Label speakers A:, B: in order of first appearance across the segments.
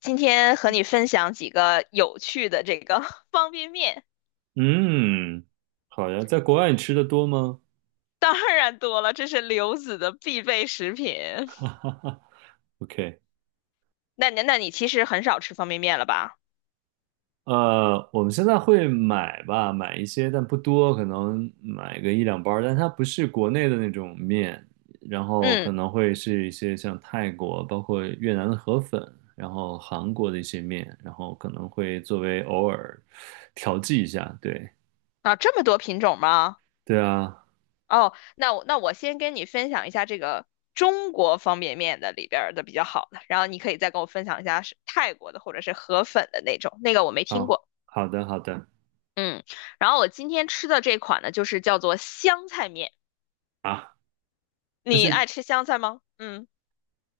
A: 今天和你分享几个有趣的这个 方便面。
B: 嗯，好呀，在国外你吃的多吗
A: 当然多了，这是刘子的必备食品。
B: ？OK，
A: 那你其实很少吃方便面了吧？
B: 我们现在会买吧，买一些，但不多，可能买个一两包儿但它不是国内的那种面，然后可
A: 嗯。
B: 能会是一些像泰国，包括越南的河粉，然后韩国的一些面，然后可能会作为偶尔调剂一下，对，
A: 啊，这么多品种吗？
B: 对啊，
A: 哦，那我先跟你分享一下这个中国方便面的里边儿的比较好的，然后你可以再跟我分享一下是泰国的或者是河粉的那种，那个我没听
B: 好，
A: 过。
B: 好的，好的，
A: 嗯。然后我今天吃的这款呢，就是叫做香菜面。
B: 啊，但
A: 你
B: 是
A: 爱吃香菜吗？嗯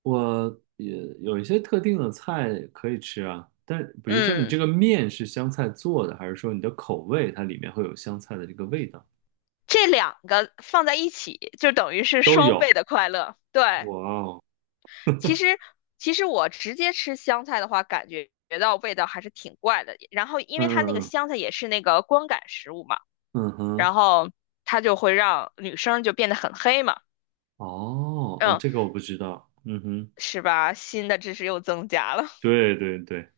B: 我也有一些特定的菜可以吃啊，但比如说你这
A: 嗯。
B: 个面是香菜做的，还是说你的口味它里面会有香菜的这个味道？
A: 这两个放在一起，就等于是
B: 都
A: 双倍
B: 有。
A: 的快乐。对，
B: 哇哦，
A: 其实其实我直接吃香菜的话，感觉到味道还是挺怪的。然后，因
B: 嗯
A: 为它那个
B: 嗯
A: 香菜也是那个光感食物嘛，
B: 嗯嗯
A: 然
B: 哼，
A: 后它就会让女生就变得很黑嘛。
B: 哦哦，
A: 嗯，
B: 这个我不知道。嗯哼，
A: 是吧？新的知识又增加了。
B: 对对对，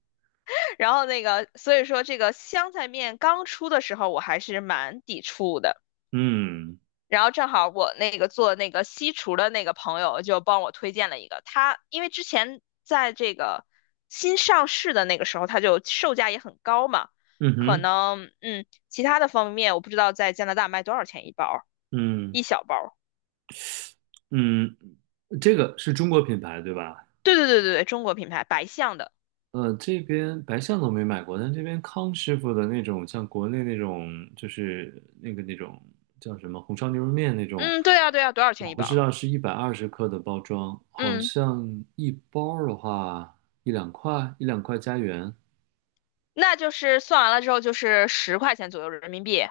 A: 然后那个，所以说这个香菜面刚出的时候，我还是蛮抵触的。
B: 嗯
A: 然后正好我那个做那个西厨的那个朋友就帮我推荐了一个，他因为之前在这个新上市的那个时候，它就售价也很高嘛。
B: 嗯
A: 可
B: 哼
A: 能其他的方便面我不知道在加拿大卖多少钱一包儿，
B: 嗯
A: 一小包儿。
B: 嗯，这个是中国品牌对吧？
A: 对对对对对，中国品牌白象的。
B: 这边白象都没买过，但这边康师傅的那种，像国内那种，就是那个那种叫什么红烧牛肉面那种，
A: 嗯，对呀对呀，多少钱
B: 我
A: 一
B: 不
A: 包
B: 知
A: 儿？
B: 道是120克的包装，好
A: 嗯，
B: 像一包儿的话一两块，一两块加元，
A: 那就是算完了之后就是10块钱左右人民币。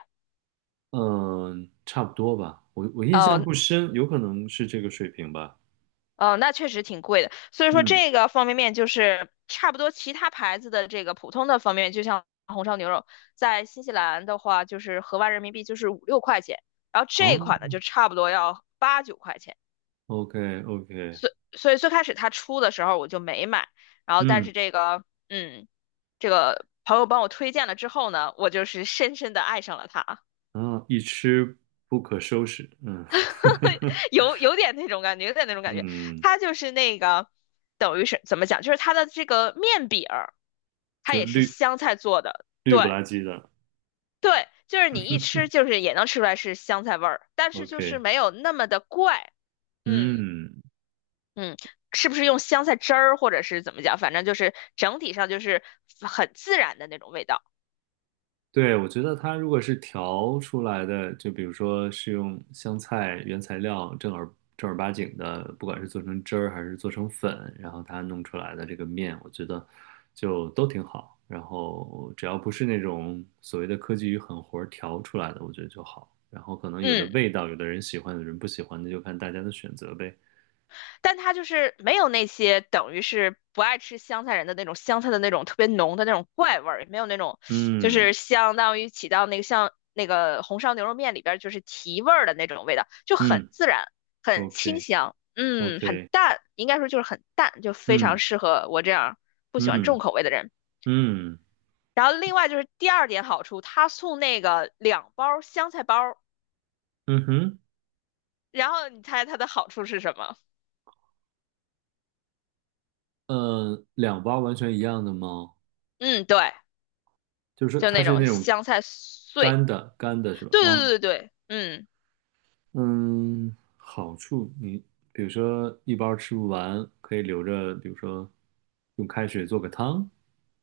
B: 嗯、差不多吧。我印象
A: 哦，
B: 不深，有可能是这个水平吧。
A: 那确实挺贵的。所以说
B: 嗯，
A: 这个方便面就是差不多其他牌子的这个普通的方便面，就像红烧牛肉，在新西兰的话就是合完人民币就是五六块钱，然后
B: 好
A: 这一款呢就差不多要八九块钱。
B: o k OK，
A: 所以最开始它出的时候我就没买。然后但
B: 嗯，
A: 是这个这个朋友帮我推荐了之后呢，我就是深深的爱上了它。
B: 啊，一吃不可收拾，嗯，
A: 有点那种感觉，有点那种感觉。
B: 嗯。
A: 它就是那个，等于是怎么讲，就是它的这个面饼儿，它
B: 就是
A: 也是
B: 绿
A: 香菜做的。
B: 绿不
A: 对
B: 拉几的
A: 对，就是你一吃就是也能吃出来是香菜味儿，但是就是
B: ，OK，
A: 没有那么的怪。嗯
B: 嗯，
A: 嗯，是不是用香菜汁儿或者是怎么讲？反正就是整体上就是很自然的那种味道。
B: 对，我觉得它如果是调出来的，就比如说是用香菜原材料正儿八经的，不管是做成汁儿还是做成粉，然后它弄出来的这个面，我觉得就都挺好。然后只要不是那种所谓的科技与狠活儿调出来的，我觉得就好。然后可能有的
A: 嗯。
B: 味道，有的人喜欢，有的人不喜欢，那就看大家的选择呗。
A: 但它就是没有那些等于是不爱吃香菜人的那种香菜的那种特别浓的那种怪味儿，也没有那种就
B: 嗯
A: 是相当于起到那个像那个红烧牛肉面里边就是提味儿的那种味道，就很
B: 嗯
A: 自然，很清
B: ，OK
A: 香。嗯，很
B: OK，
A: 淡，应该说就是很淡，就非常
B: 嗯
A: 适合我这样不喜欢重
B: 嗯
A: 口味的人。
B: 嗯。
A: 然后另外就是第二点好处，他送那个2包香菜包。
B: 嗯哼，
A: 然后你猜它的好处是什么？
B: 两包完全一样的吗？
A: 嗯，对，
B: 就是
A: 就
B: 它
A: 那
B: 是
A: 种
B: 那种
A: 香菜碎。
B: 干的，干的是吧？
A: 对
B: 啊，
A: 对对对对，嗯，
B: 嗯，好处你比如说一包吃不完，可以留着，比如说用开水做个汤。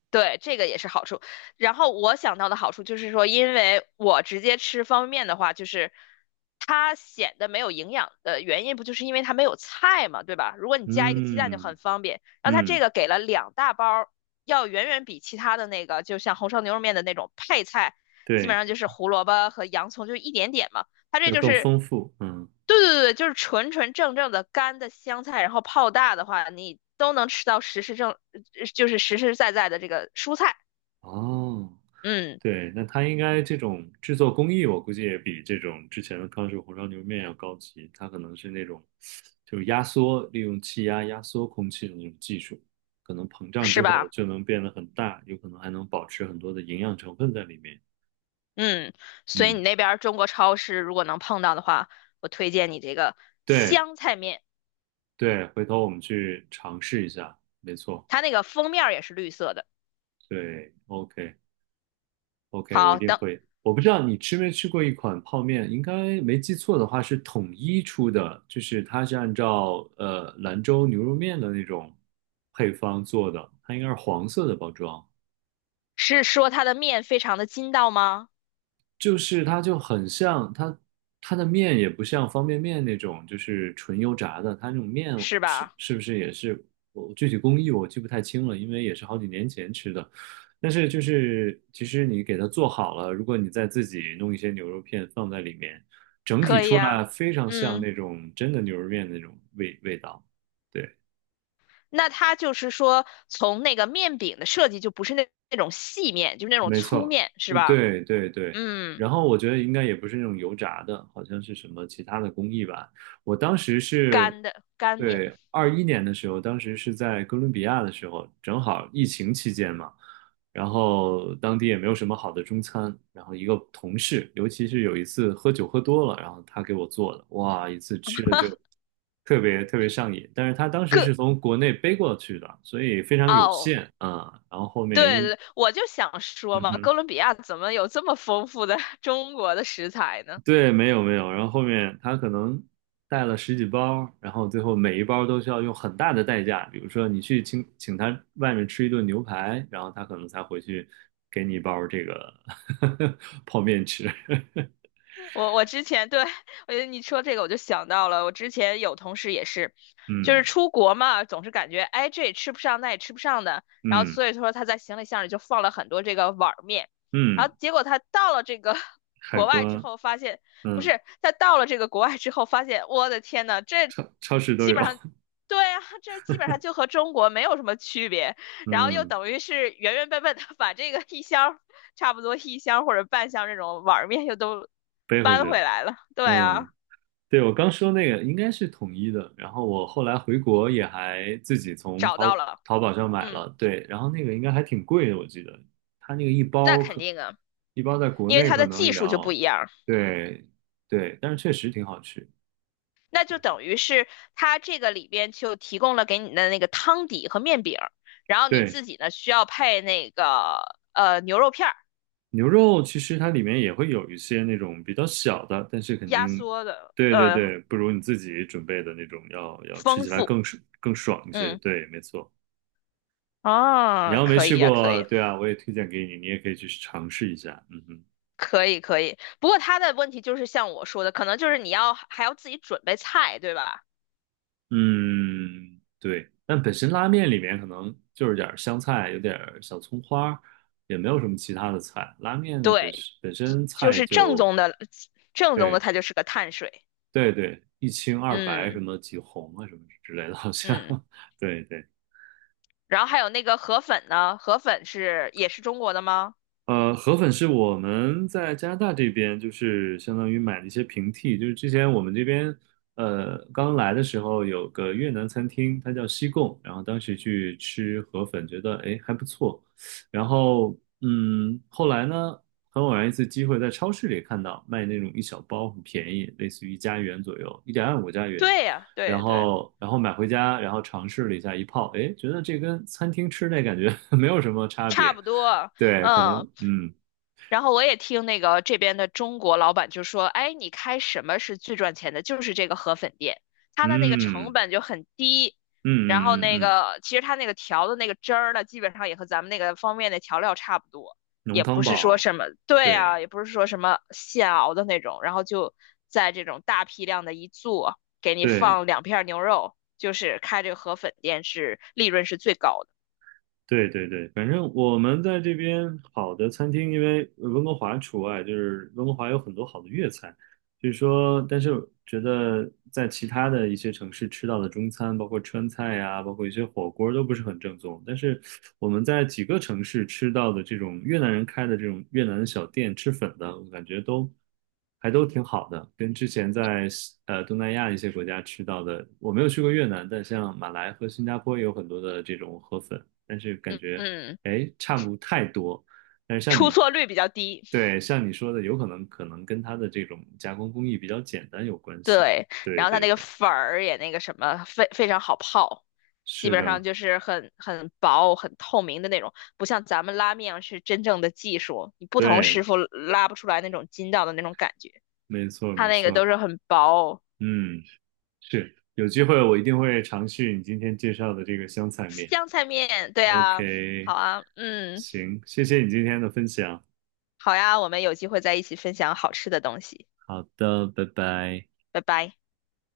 A: 对，这个也是好处。然后我想到的好处就是说，因为我直接吃方便面的话，就是它显得没有营养的原因，不就是因为它没有菜嘛，对吧？如果你加一个鸡蛋就
B: 嗯
A: 很方便。然后它这
B: 嗯，
A: 个给了2大包儿，要远远比其他的那个，就像红烧牛肉面的那种配菜，基本
B: 对，
A: 上就是胡萝卜和洋葱，就一点点嘛。它这
B: 要
A: 就
B: 更
A: 是，
B: 丰富。嗯，
A: 对对对，就是纯纯正正的干的香菜，然后泡大的话，你都能吃到实实正，就是实实在在的这个蔬菜。
B: 哦，
A: 嗯，
B: 对，那它应该这种制作工艺，我估计也比这种之前的康师傅红烧牛肉面要高级。它可能是那种就是压缩，利用气压压缩空气的那种技术，可能膨胀
A: 是
B: 之后
A: 吧？
B: 就能变得很大，有可能还能保持很多的营养成分在里面。
A: 嗯，所以你
B: 嗯，
A: 那边儿中国超市如果能碰到的话，我推荐你这个
B: 对
A: 香菜面，
B: 对，回头我们去尝试一下，没错，
A: 它那个封面儿也是绿色的。
B: 对，OK。OK，我一
A: 好
B: 定
A: 的，
B: 会。我不知道你吃没吃过一款泡面，应该没记错的话是统一出的，就是它是按照兰州牛肉面的那种配方做的，它应该是黄色的包装。
A: 是说它的面非常的筋道吗？
B: 就是它就很像它的面也不像方便面那种，就是纯油炸的，它那种面
A: 是
B: 是
A: 吧？
B: 是不是也是我具体工艺我记不太清了，因为也是好几年前吃的。但是就是其实你给它做好了，如果你再自己弄一些牛肉片放在里面，整体
A: 可以
B: 出来
A: 啊。
B: 非常像
A: 嗯。
B: 那种真的牛肉面那种味道。对。
A: 那它就是说，从那个面饼的设计就不是那种细面，就是那种
B: 没
A: 粗
B: 错，
A: 面，是吧？
B: 对对对，
A: 嗯，
B: 然后我觉得应该也不是那种油炸的，好像是什么其他的工艺吧。我当时是，
A: 干的干面。
B: 对，21年的时候，当时是在哥伦比亚的时候，正好疫情期间嘛，然后当地也没有什么好的中餐，然后一个同事，尤其是有一次喝酒喝多了，然后他给我做的，哇，一次吃的就特别特别上瘾，但是他当时
A: 哥，
B: 是从国内背过去的，所以非常有
A: 哦，
B: 限啊，然后后
A: 对
B: 面又。
A: 对对，我就想说
B: 嗯
A: 嘛，
B: 哼。
A: 哥伦比亚怎么有这么丰富的 中国的食材呢？
B: 对，没有没有，然后后面他可能带了十几包，然后最后每一包都需要用很大的代价，比如说你去请他外面吃一顿牛排，然后他可能才回去给你一包这个 泡面吃。
A: 我之前对，我觉得你说这个我就想到了，我之前有同事也是，就是
B: 嗯
A: 出国嘛，总是感觉哎这也吃不上，那也吃不上的，然后
B: 嗯
A: 所以说他在行李箱里就放了很多这个碗儿面，然后
B: 嗯，
A: 结果他到了这个
B: 海
A: 国外之
B: 关，
A: 后发现，不
B: 嗯，
A: 是，他到了这个国外之后发现，我的天呐，这
B: 超市都
A: 基
B: 有，
A: 本上。对啊，这基本上就和中国没有什么区别，然后又
B: 嗯，
A: 等于是原原本本的把这个 一箱差不多一箱或者半箱这种碗儿面又都
B: 背回去
A: 搬回
B: 了，
A: 来了。对啊，
B: 嗯。对，我刚说那个应该是统一的，然后我后来回国也还自己从
A: 找到
B: 淘
A: 了。
B: 淘宝上买
A: 嗯，
B: 了，对，然后那个应该还挺贵的，我记得，它那个
A: 那肯定啊，
B: 一包在国
A: 因为
B: 内
A: 它
B: 可
A: 的
B: 能
A: 技
B: 也
A: 术就不一
B: 要，
A: 样，
B: 对对，但是确实挺好吃。
A: 那就等于是它这个里边就提供了给你的那个汤底和面饼，然后你
B: 对，
A: 自己呢需要配那个牛肉片儿，
B: 牛肉其实它里面也会有一些那种比较小的，但是肯
A: 压
B: 定，
A: 缩的
B: 对对对，不如你自己准备的那种要吃
A: 丰
B: 起来
A: 富。
B: 更爽更爽一些。
A: 嗯，
B: 对，没错。你
A: 啊，
B: 要没
A: 可
B: 试
A: 以呀、可
B: 过，
A: 以。
B: 对啊，我也推荐给你，你也可以去尝试一下。嗯哼，
A: 可以可以，不过他的问题就是像我说的，可能就是你要还要自己准备菜，对吧？
B: 嗯，对。但本身拉面里面可能就是点儿香菜，有点儿小葱花儿，也没有什么其他的菜。拉面本身
A: 对，
B: 本身
A: 就
B: 菜
A: 是正
B: 就
A: 宗的，正宗的
B: 对
A: 它就是个碳水。
B: 对对，一清二白什
A: 嗯
B: 么几红啊什么之类的，好像
A: 嗯。
B: 对对。
A: 然后还有那个河粉呢，河粉是也是中国的吗？
B: 河粉是我们在加拿大这边，就是相当于买的一些平替，就是之前我们这边，刚来的时候有个越南餐厅，它叫西贡，然后当时去吃河粉，觉得哎还不错，然后嗯，后来呢，很偶然一次机会在超市里看到卖那种一小包，很便宜，类似于1加元左右，1.25加元，
A: 对呀，
B: 然
A: 对对，
B: 后然后买回家，然后尝试了一下一泡，哎，觉得这跟餐厅吃那感觉 没有什么差
A: 差
B: 别。
A: 不多。
B: 对，可
A: 嗯。
B: 能，嗯
A: 然后我也听那个这边的中国老板就说，哎，你开什么是最赚钱的？就是这个河粉店，它的那个成
B: 嗯
A: 本就很低，
B: 嗯
A: 然后
B: 嗯
A: 那
B: 嗯，嗯，
A: 个其实它那个调的那个汁儿呢，基本上也和咱们那个方便面的调料差不多，
B: 浓
A: 也
B: 汤
A: 不是说
B: 宝，
A: 什么，对
B: 对
A: 啊，也不是说什么现熬的那种，然后就在这种大批量的一做，给你
B: 对
A: 放2片牛肉，就是开这个河粉店是利润是最高的。
B: 对对对，反正我们在这边好的餐厅，因为温哥华除外，就是温哥华有很多好的粤菜。就是说，但是我觉得在其他的一些城市吃到的中餐，包括川菜呀、包括一些火锅都不是很正宗。但是我们在几个城市吃到的这种越南人开的这种越南小店吃粉的，我感觉都还都挺好的，跟之前在东南亚一些国家吃到的，我没有去过越南，但像马来和新加坡也有很多的这种河粉，但是感觉
A: 嗯，
B: 哎差不太多。但是像
A: 出
B: 你
A: 错率比较低。
B: 对，像你说的，有可能跟它的这种加工工艺比较简单有关系。
A: 对，
B: 对
A: 然后它
B: 对
A: 那个
B: 对，
A: 粉儿也那个什么，非常好泡，基
B: 是
A: 本上
B: 的，
A: 就是很薄、很透明的那种，不像咱们拉面是真正的技术，你不同师
B: 对，
A: 傅拉不出来那种筋道的那种感觉，
B: 没错
A: 它
B: 没
A: 那个都
B: 错，
A: 是很薄。
B: 嗯，是，有机会我一定会尝试你今天介绍的这个香菜面。
A: 香菜面，对啊，好
B: OK，
A: 啊，嗯，
B: 行，谢谢你今天的分享。
A: 好呀，我们有机会再一起分享好吃的东西。
B: 好的，拜拜。
A: 拜拜。